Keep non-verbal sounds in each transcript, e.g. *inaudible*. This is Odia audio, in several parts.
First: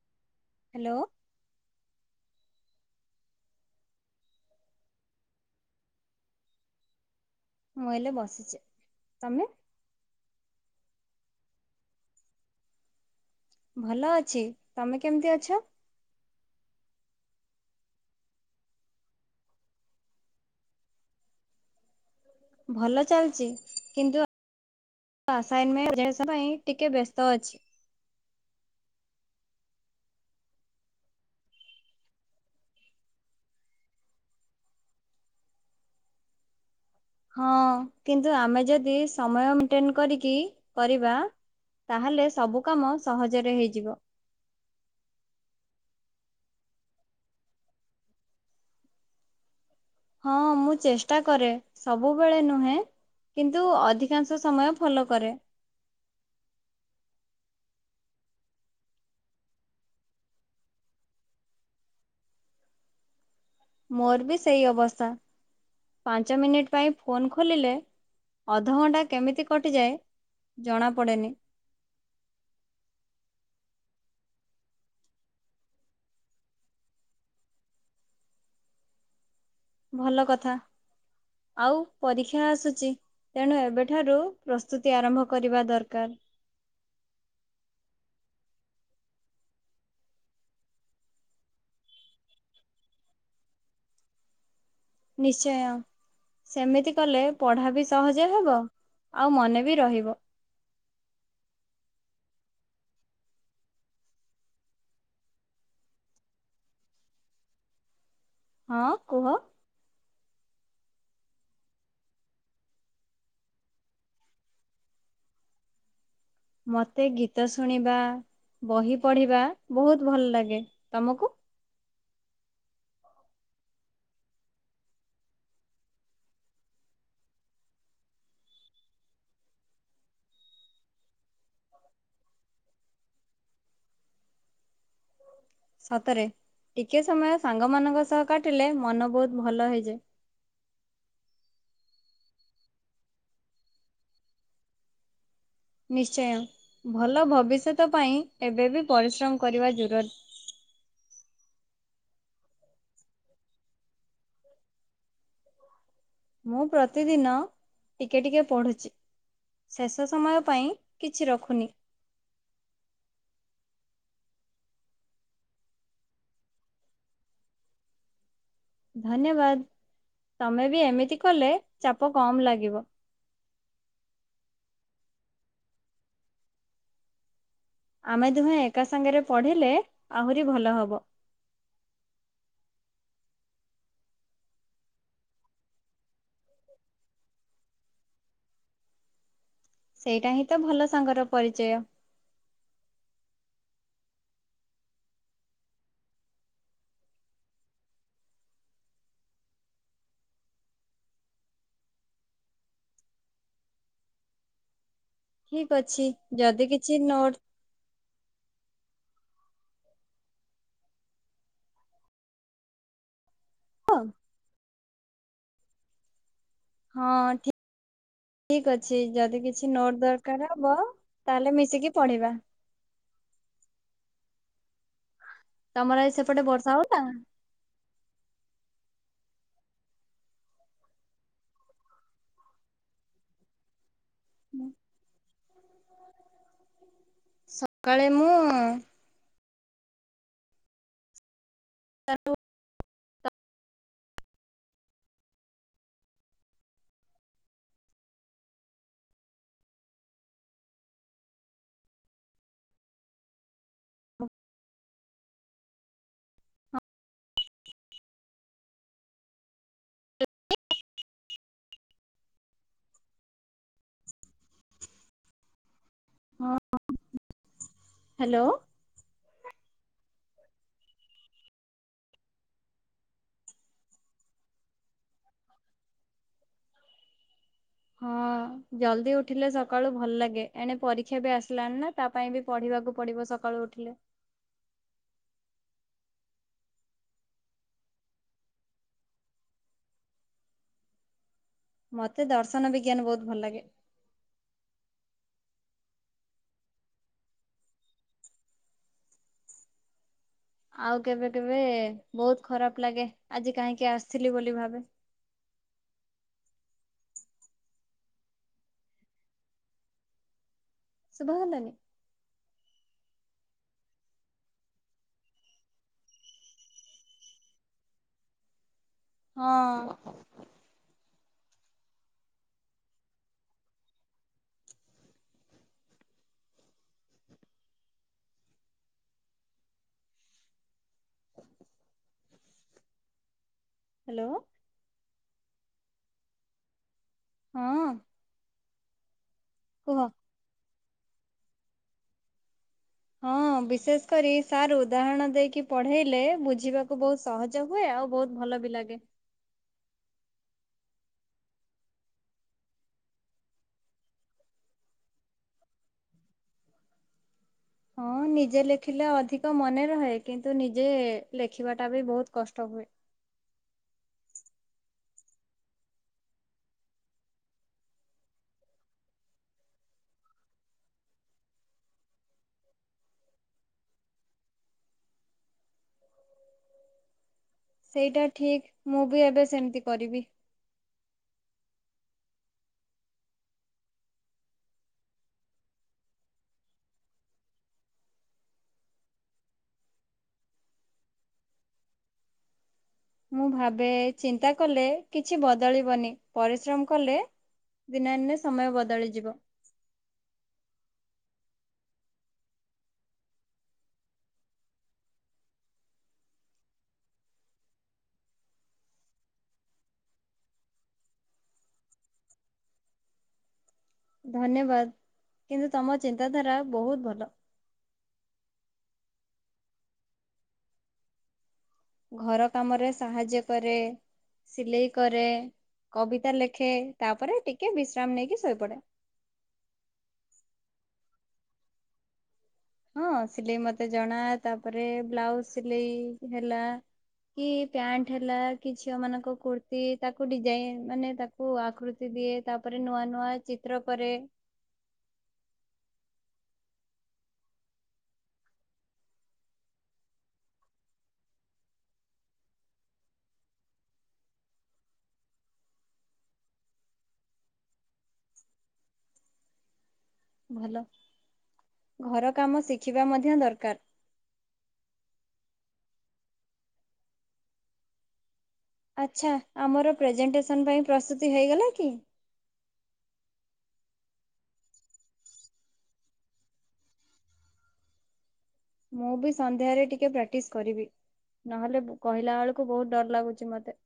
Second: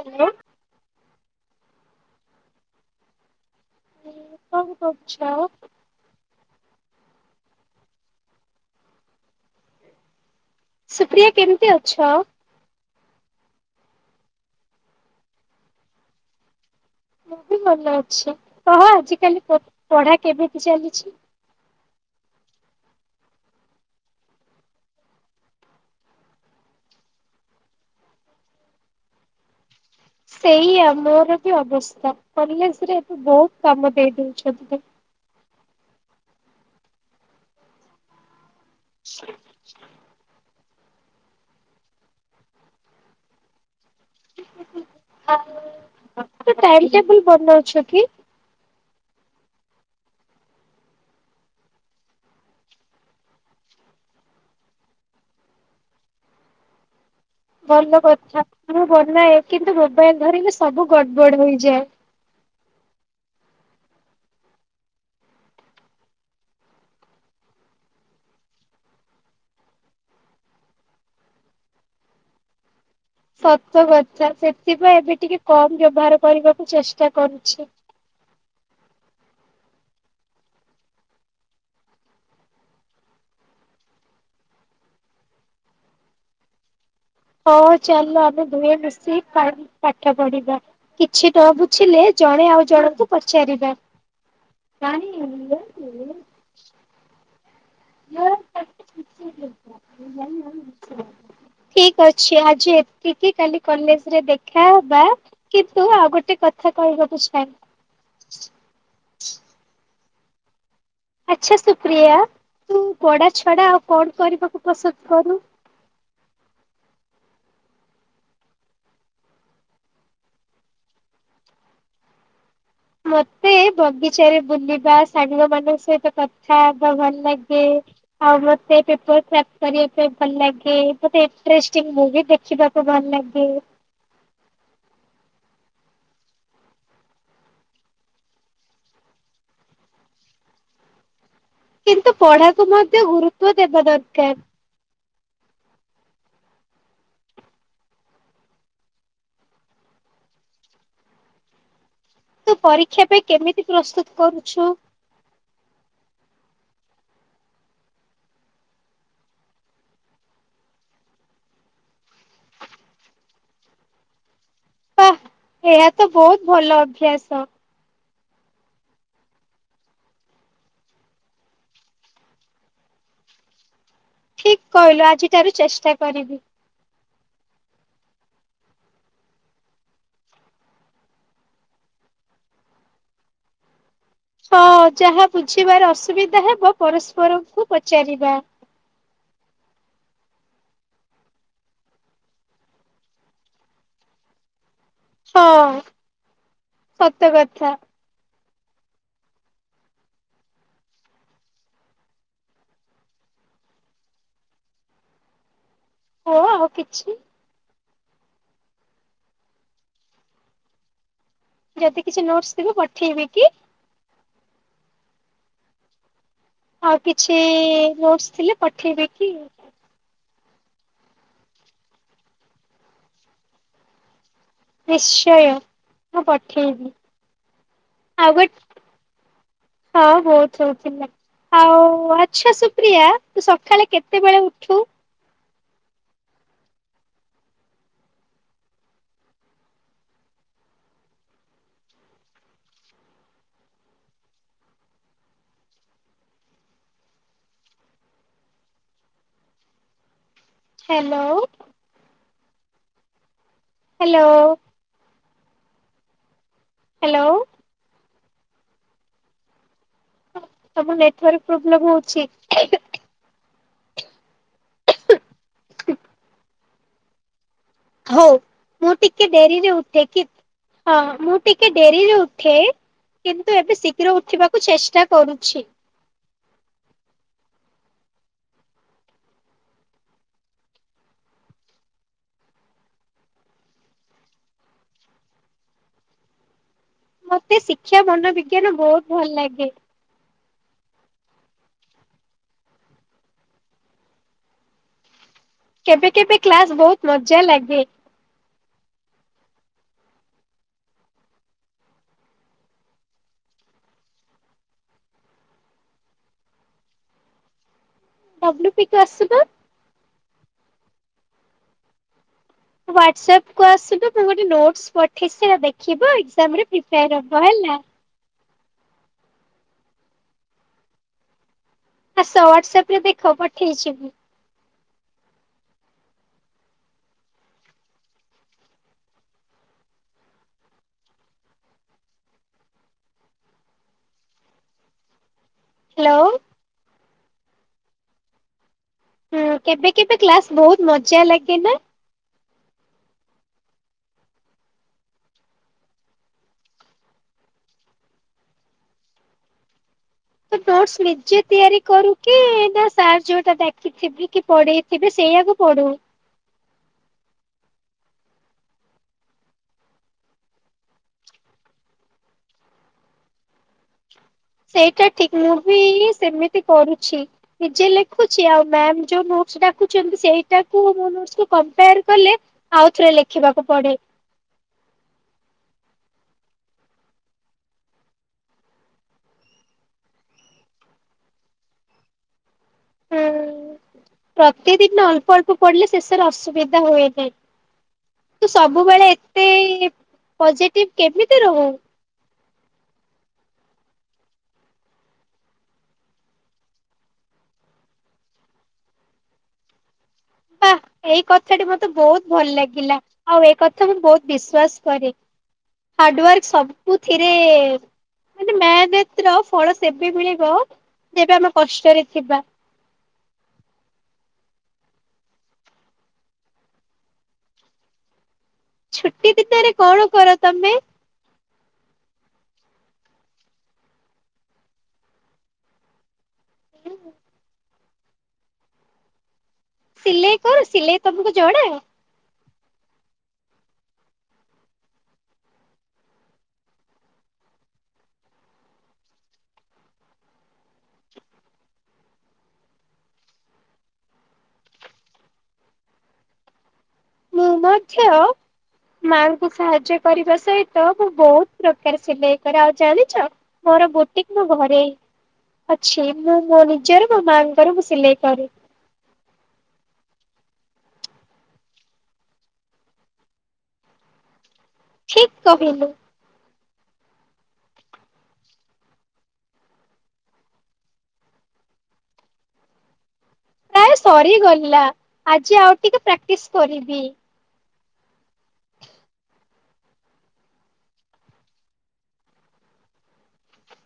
ହାଲୋ। ହ୍ୟାଲୋ। କଣ କରୁଛ? ମୁଁ ଏଇଲେ ବସିଛି। ତମେ? ସୁପ୍ରିୟା କେମିତି ଅଛ? ଭଲ ଅଛି ତମେ କେମିତି ଅଛ? ମୁଁ ବି ଭଲ ଅଛି। କହ ଆଜି କାଲି ପଢ଼ା କେମିତି ଚାଲିଛି? ଭଲ ଚାଲିଛି କିନ୍ତୁ ଆସାଇନମେଣ୍ଟ *unintelligible* ପାଇଁ ଟିକେ ବ୍ୟସ୍ତ ଅଛି। ସେଇଆ ମୋର ବି ଅବସ୍ଥା କଲେଜରେ ଏବେ ବହୁତ କାମ ଦେଇଦଉଛନ୍ତି। ହଁ କିନ୍ତୁ ଆମେ ଯଦି ସମୟ ମେଣ୍ଟେନ କରିକି କରିବା ତାହେଲେ ସବୁ କାମ ସହଜରେ ହେଇଯିବ। ଟାଇମ୍ ଟେବୁଲ ବନଉଛ କି? ହଁ ମୁଁ ଚେଷ୍ଟା କରେ ସବୁବେଳେ ନୁହେଁ କିନ୍ତୁ ଅଧିକାଂଶ ସମୟ ଫଲୋ କରେ। ଭଲ କଥା ମୁଁ ବନାଏ କିନ୍ତୁ ମୋବାଇଲ ଧରିକି ସବୁ ଗଡ଼ବଡ଼ ହେଇଯାଏ। ମୋର ବି ସେଇ ଅବସ୍ଥା। ପାଞ୍ଚ ମିନିଟ୍ ପାଇଁ ଫୋନ୍ ଖୋଲିଲେ ଅଧଘଣ୍ଟା କେମିତି କଟିଯାଏ ଜଣା ପଡ଼େ ନି। ସତ କଥା ସେଥିପାଇଁ ଏବେ ଟିକେ କମ୍ ବ୍ୟବହାର କରିବାକୁ ଚେଷ୍ଟା କରୁଛି। ଭଲ କଥା ଆଉ ପରୀକ୍ଷା ଆସୁଛି ତେଣୁ ଏବେଠାରୁ ପ୍ରସ୍ତୁତି ଆରମ୍ଭ କରିବା ଦରକାର। ହଁ ଚାଲ ଆମେ ଦୁହେଁ ମିଶି ପା ପାଠ ପଢ଼ିବା। କିଛି ନ ବୁଝିଲେ ଜଣେ ଆଉ ଜଣଙ୍କୁ ପଚାରିବ। ନିଶ୍ଚୟ। ସେମିତି କଲେ ପଢ଼ା ବି ସହଜ ହେବ ଆଉ ମନେ ବି ରହିବ। ଠିକ୍ ଅଛି ଆଜି ଏତିକି କାଲି କଲେଜରେ ଦେଖା ହବା କିନ୍ତୁ ଆଉ ଗୋଟେ କଥା କହିବାକୁ ଚାହେଁ। ହଁ କୁହ। ଆଚ୍ଛା ସୁପ୍ରିୟା ତୁ ପଢ଼ା ଛଡ଼ା ଆଉ କଣ କରିବାକୁ ପସନ୍ଦ କରୁ? ମତେ ଗୀତ ଶୁଣିବା ବହି ପଢ଼ିବା ବହୁତ ଭଲ ଲାଗେ। ତମକୁ? ମତେ ବଗିଚାରେ ବୁଲିବା ସାଙ୍ଗ ମାନଙ୍କ ସହିତ କଥା ହେବା ଭଲ ଲାଗେ ଆଉ ମତେ ପେପର କ୍ରାଫ୍ଟ କରିବାପାଇଁ ଭଲ ଲାଗେ ମତେ ଇଣ୍ଟେରେଷ୍ଟିଙ୍ଗ୍ ମୁଭି ଦେଖିବା ଭଲ ଲାଗେ। ସତରେ ଟିକେ ସମୟ ସାଙ୍ଗ ମାନଙ୍କ ସହ କାଟିଲେ ମନ ବହୁତ ଭଲ ହେଇଯାଏ। କିନ୍ତୁ ପଢ଼ାକୁ ମଧ୍ୟ ଗୁରୁତ୍ଵ ଦେବା ଦରକାର। ନିଶ୍ଚୟ ଭଲ ଭବିଷ୍ୟତ ପାଇଁ ଏବେ ବି ପରିଶ୍ରମ କରିବା ଯୁରୁର। ତୁ ପରୀକ୍ଷା ପାଇଁ କେମିତି ପ୍ରସ୍ତୁତ କରୁଛୁ? ମୁଁ ପ୍ରତିଦିନ ଟିକେ ଟିକେ ପଢ଼ୁଛି। ଶେଷ ସମୟ ପାଇଁ କିଛି ରଖୁନି। ବା ଏହା ତ ବହୁତ ଭଲ ଅଭ୍ୟାସ। ଧନ୍ୟବାଦ ତମେ ବି ଏମିତି କଲେ ଚାପ କମ୍ ଲାଗିବ। ଠିକ କହିଲୁ ଆଜିଠାରୁ ଚେଷ୍ଟା କରିବି। ଆମେ ଦୁହେଁ ଏକା ସାଙ୍ଗରେ ପଢ଼ିଲେ ଆହୁରି ଭଲ ହବ। ହଁ ଯାହା ବୁଝିବାରେ ଅସୁବିଧା ହବ ପରସ୍ପରକୁ ପଚାରିବା। ସେଇଟା ହିଁ ତ ଭଲ ସାଙ୍ଗର ପରିଚୟ। ହଁ ସତ କଥା। ଠିକ ଅଛି ଓ ଆଉ ଯଦି କିଛି ନୋଟ ଯଦି କିଛି ନୋଟସ ଥିବ ପଠେଇବି କି? *unintelligible* ଆଉ କିଛି ହଁ ଠିକ ନୋଟ୍ସ୍ ଥିଲେ ଠିକ ଅଛି ପଠେଇବ କି? କିଛି ଯଦି ନୋଟ ଦରକାର ହବ ତାହେଲେ ମିଶିକି ପଢ଼ିବା। ନିଶ୍ଚୟ ତମର ଆଜି ମୁଁ ସେପଟେ ବର୍ଷା ପଠେଇବି ହଉଥିଲା? ଆଉ ଗୋଟେ ହଁ ବହୁତ ହଉଥିଲା ଆଉ ଆଚ୍ଛା ସୁପ୍ରିୟା ତୁ ସକାଳେ କେତେ କେତେବେଳେ ଉଠୁ? ସକାଳେ ମୁଁ *unintelligible* ହ୍ୟାଲୋ। ହ୍ୟାଲୋ। ହ୍ୟାଲୋ। ତମ ନେଟୱାର୍କ ପ୍ରୋବ୍ଲେମ ହଉଛି। *inaudible* ହଉ ହ୍ୟାଲୋ ମୁଁ ଟିକେ ଡେରିରେ ଉଠେ କି ହଁ ମୁଁ ଟିକେ ଡେରିରେ ଉଠେ କିନ୍ତୁ ଏବେ ଶୀଘ୍ର ଉଠିବାକୁ ଚେଷ୍ଟା କରୁଛି। ହଁ ଜଲଦି ଉଠିଲେ ସକାଳୁ ଭଲ ଲାଗେ ଏଣେ ପରୀକ୍ଷା ବି ଆସିଲାଣି ନା ତା ପାଇଁ ବି ପଢ଼ିବାକୁ ପଡ଼ିବ ସକାଳୁ ଉଠିଲେ। ମତେ ଶିକ୍ଷା ମନୋବିଜ୍ଞାନ ବହୁତ ଭଲ ଲାଗେ। ମତେ ଦର୍ଶନ ବିଜ୍ଞାନ ବହୁତ ଭଲ ଲାଗେ। କେବେ କେବେ କ୍ଲାସ ବହୁତ ମଜା ଲାଗେ? ଆଉ କେବେ କେବେ ବହୁତ ଖରାପ ଲାଗେ ଆଜି କାହିଁକି ଆସିଥିଲି ବୋଲି ଭାବେ ଡବ୍ଲୁ ପିକ ଆସୁ ବା? ଶୁଭା ଗଲାନି? ହ୍ୱାଟ୍ସଆପ୍ କୁ ଆସନ୍ତୁ ମୁଁ ଗୋଟେ ନୋଟସ ପଠେଇଛି ଦେଖିବ ଏଜାମରେ ପ୍ରିପ୍ୟାର ହେବ ହେଲା। ହଁ। ଆସ ହ୍ୱାଟସଆପ୍ ରେ ଦେଖ ପଠେଇଛି। ହ୍ୟାଲୋ। ହ୍ୟାଲୋ। ହଁ। ହୁଁ କେବେ କୁହ। କେବେ କ୍ଲାସ ବହୁତ ମଜା ଲାଗେ ନା? ହଁ ବିଶେଷ କରି ସାର୍ ଉଦାହରଣ ଦେଇକି ପଢେଇଲେ ବୁଝିବାକୁ ବହୁତ ସହଜ ହୁଏ ଆଉ ବହୁତ ଭଲ ବି ଲାଗେ। ତ ନୋଟସ ନିଜେ ତିଆରି କରୁ କି ନା ସାର୍ ଯୋଉଟା ଡକିଥିବି କି ପଢେଇ ତେବେ ସେଇଆକୁ ପଡୁ? ହଁ ନିଜେ ଲେଖିଲେ ଅଧିକ ମନେ ରହେ କିନ୍ତୁ ନିଜେ ଲେଖିବାଟା ବି ବହୁତ କଷ୍ଟ ହୁଏ। ସେଇଟା ଠିକ ମୁଁ ବି ସେମିତି କରୁଛି। ନିଜେ ଲେଖୁଛି ଆଉ ମଉ ଡା ସେଇଟାକୁ କ ଆଉଥରେ ଲେଖିବାକୁ ପଡେ। ସେଇଟା ଠିକ ମୁଁ ବି ଏବେ ସେମିତି କରିବି। ହୁଁ ପ୍ରତିଦିନ ଅଳ୍ପ ଅଳ୍ପ ପଡିଲେ ଶେଷରେ ଅସୁବିଧା ହୁଏ ନାହିଁ। ତୁ ସବୁବେଳେ ଏତେ ପଜିଟିଭ କେମିତି ରହୁ? ମୁଁ ଭାବେ ଚିନ୍ତା କଲେ କିଛି ବଦଳିବନି ପରିଶ୍ରମ କଲେ ଦିନେ ଦିନେ ସମୟ ବଦଳିଯିବ। ବା ଏଇ କଥାଟି ମତେ ବହୁତ ଭଲ ଲାଗିଲା। ଆଉ ଏ କଥା ମୁଁ ବହୁତ ବିଶ୍ଵାସ କରେ ହାର୍ଡୱାର୍କ ସବୁଥିରେ ମେନତ ର ଫଳ ସେବେ ମିଳିବ ଯେବେ ଆମେ କଷ୍ଟରେ ଥିବା ଧନ୍ୟବାଦ କିନ୍ତୁ ତମ ଚିନ୍ତାଧାରା ବହୁତ ଭଲ। ଛୁଟି ଦିନରେ କଣ କର ତମେ? ଘର କାମରେ ସାହାଯ୍ୟ କରେ ସିଲେଇ କରେ କବିତା ଲେଖେ ଦେଖେ ତାପରେ ଟିକେ ବିଶ୍ରାମ ନେଇକି ଶୋଇପଡେ। ସିଲେଇ କର ସିଲେଇ ତମକୁ ଯଣା? ହଁ ସିଲେଇ ମତେ ଜଣା ତାପରେ ବ୍ଲାଉଜ ସିଲେଇ ହେଲା କି ପ୍ୟାଣ୍ଟ ହେଲା କି ଝିଅ ମାନଙ୍କ କୁର୍ତ୍ତିୀ ତାକୁ ଡିଜାଇନ ମାନେ ତାକୁ କୁ ଆକୃତି ଦିଏ ତାପରେ ନୂଆ ନୂଆ ଚିତ୍ର କରେ ମୁଁ ମଛଅ ମାଆଙ୍କୁ ସାହାଯ୍ୟ କରିବା ସହିତ ମୁଁ ବହୁତ ପ୍ରକାର ସିଲେଇ କରେ ଆଉ ଜାଣିଛ? ମୋର ବୋଟିକ ନୁ ଘରେ ଅଛି ମୁଁ ମୋ ନିଜର ମୋ ମାଆ ଙ୍କର ମୁଁ ସିଲେଇ କରେ ଭଲ ଘର କାମ ଶିଖିବା ମଧ୍ୟ ଦରକାର। ଠିକ କହିଲୁ। ଆଚ୍ଛା ଆମର ପ୍ରେଜେଣ୍ଟେସନ ପାଇଁ ପ୍ରସ୍ତୁତି ହୋଇଗଲା କି? ସରିଗଲା ଆଜି ଆଉ ଟିକେ ପ୍ରାକ୍ଟିସ କରିବି। ମୁଁ ବି ସନ୍ଧ୍ୟାରେ ଟିକେ ପ୍ରାକ୍ଟିସ କରିବି ନହେଲେ କହିଲା ବେଳକୁ ବହୁତ ଡର ଲାଗୁଛି ମତେ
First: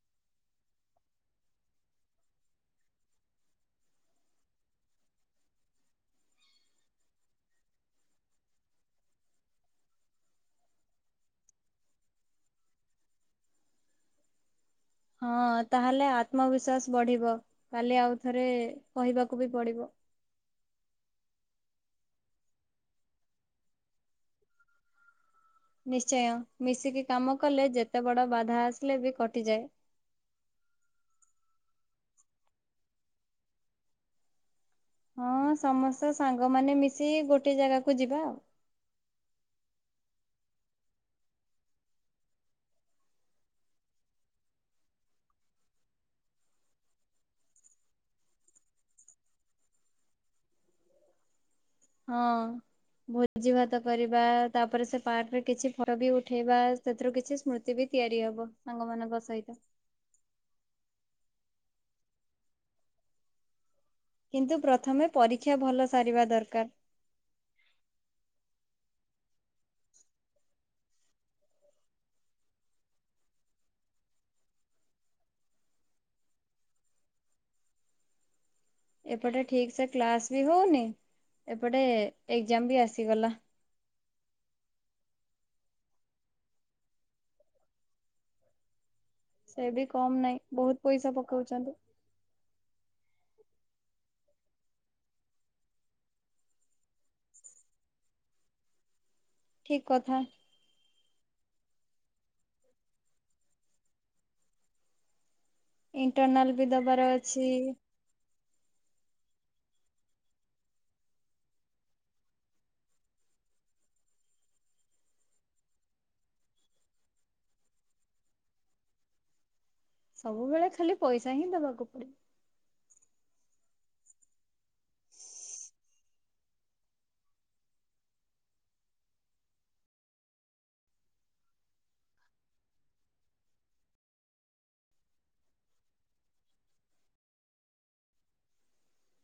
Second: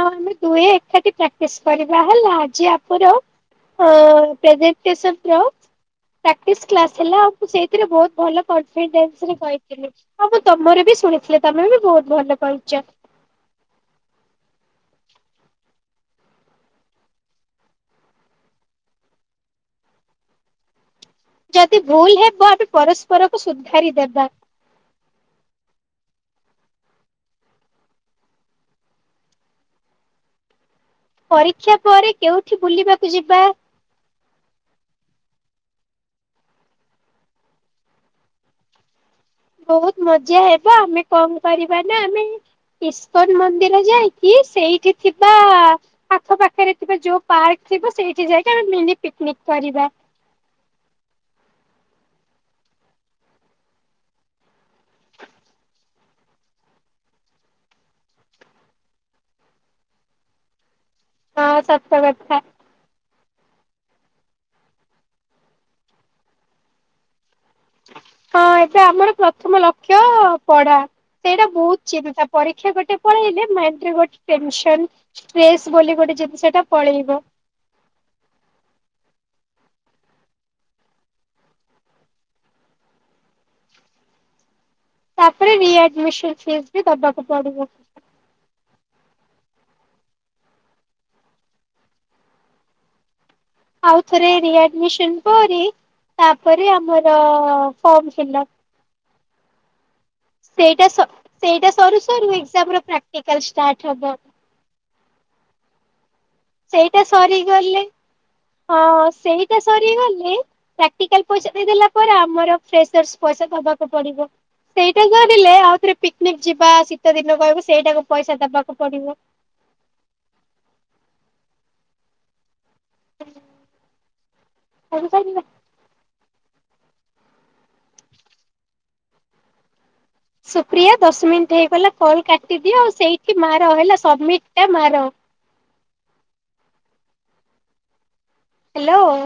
ହଁ ଆମେ ଦୁଇ ଏକାଠି ପ୍ରାକ୍ଟି କରିବା ହେଲା ଆଜି ଆପ ହ ପ୍ରେଜେଣ୍ଟସନ୍ ର ପ୍ରାକ୍ଟିସ୍ କ୍ଲାସ ହେଲା ଆଉ ମୁ ସେଇଥିରେ ବହୁତ ଭଲ କନିଡେନ୍ସରେ କହିଥିଲି ହଁ ମୁଁ ତମର ବି ଶୁଣିଥିଲି ତମେ ବି ବହୁତ ଭଲ କହିଛ। ହଁ ତାହେଲେ ଆତ୍ମବିଶ୍ଵାସ ବଢିବ କାଲି ଆଉ ଥରେ କହିବାକୁ ବି ପଡିବ ଯଦି ଭୁଲ ହେବ ଆମେ ପରସ୍ପରକୁ ସୁଧାରି ଦେବା। ନିଶ୍ଚୟ ମିଶିକି କାମ କଲେ ଯେତେ ବଡ ବାଧା ଆସିଲେ ବି କଟିଯାଏ। ପରୀକ୍ଷା ପରେ କେଉଁଠି ବୁଲିବାକୁ ଯିବା? ହଁ ସମସ୍ତେ ସାଙ୍ଗମାନେ ମିଶିକି ଗୋଟେ ଜାଗାକୁ ଯିବା ଆଉ। ବହୁତ ମଜା ହେବ, ଆମେ କଣ କରିବା ନା ଆମେ ଇସ୍କନ୍ ମନ୍ଦିର ଯାଇକି ସେଇଠି ଥିବା ଆଖ ପାଖରେ ଥିବା ଯୋଉ ପାର୍କ ଥିବ ସେଇଠି ଯାଇକି ଆମେ ମିନି ପିକିନିକି କରିବା ହଁ। ଭୋଜି ଭାତ କରିବା, ତାପରେ ସେ ପାର୍କରେ କିଛି ଫଟୋ ବି ଉଠେଇବା, ସେଥିରୁ କିଛି ସ୍ମୃତି ବି ତିଆରି ହବ ସାଙ୍ଗମାନଙ୍କ ସହିତ। ହଁ ସତ କଥା। କିନ୍ତୁ ପ୍ରଥମେ ପରୀକ୍ଷା ଭଲ ସାରିବା ଦରକାର। ହଁ ଏବେ ଆମର ପ୍ରଥମ ଲକ୍ଷ୍ୟ ପଢା। ସେଇଟା ବହୁତ ଚିନ୍ତା, ପରୀକ୍ଷା ଗୋଟେ ପଳେଇଲେ ମାଇଣ୍ଡରେ ଗୋଟେ ଟେନସନ୍ ଷ୍ଟ୍ରେସ୍ ବୋଲି ଗୋଟେ ଜିନିଷଟା ପଳେଇବ। ଏପଟେ ଠିକ ସେ କ୍ଲାସ ବି ହଉନି, ଏପଟେ ଏକ୍ଜାମ ବି ଆସିଗଲା। ତାପରେ ରିଆଡମିସନ ଫିସ୍ ବି ଦବାକୁ ପଡିବ। ସେ ବି କମ ନାଇଁ ବହୁତ ପଇସା ପକଉଚନ୍ତି। ଆଉଥରେ ରି ଆତମିସନ ପରେ ତାପରେ ଆମର ଫର୍ମ ଫିଲପ। ଠିକ କଥା। ସେଇଟା ସ ସେଇଟା ସରୁ ସରୁ ଏକ୍ଜାମ ପ୍ରାକ୍ଟିକାଲ ଷ୍ଟାର୍ଟ ହବ। ଇଣ୍ଟରନାଲ୍ ସେଇଟା ସରିଗଲେ ହଁ ସେଇଟା ସରିଗଲେ। ପ୍ରାକ୍ଟିକାଲ ପଇସା ଦେଇଦେଲା ପରେ ଆମର ଫେସର୍ଷ ପଇସା ଦବାକୁ ପଡିବ। ସେଇଟା ଧରିଲେ ଆଉ ଥରେ ପିକ୍ନିକ ଯିବା ଶୀତ ଦିନ କହିବ ସେଇଟାକୁ ପଇସା ଦବାକୁ ପଡିବ। ସବୁବେଳେ ଖାଲି ପଇସା ହିଁ ଦବାକୁ ପଡିବ। ସବୁ ଟାଇମରେ। ସୁପ୍ରିୟା ଦଶ ମିନିଟ୍ ହେଇଗଲା କଲ୍ କାଟିଦିଅ ଆଉ ସେଇଠି ମାର ହେଲା ସବମିଟ୍ଟ୍ ଟା ମାର। ହ୍ୟାଲୋ।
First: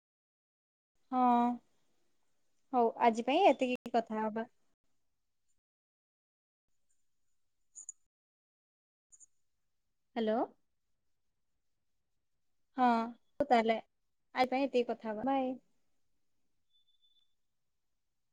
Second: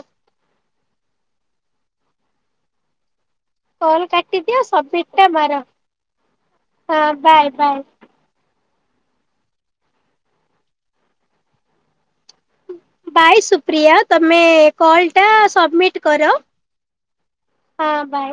ହଁ, ହଉ ଆଜି ପାଇଁ ଏ କଲ୍ କାଟିଦିଅ ସବମିଟ ଟା ମାର, ହଁ ବାଏ ବାଏ। ହାଲୋ। ହଁ ବାଏ ହଉ ତାହେଲେ ସୁପ୍ରିୟା ତମେ ଆଜି ପାଇଁ ଏତିକି କଥା କଲଟା ହବା ବାଏ। ସବମିଟ୍ କର। ହଁ ବାଏ।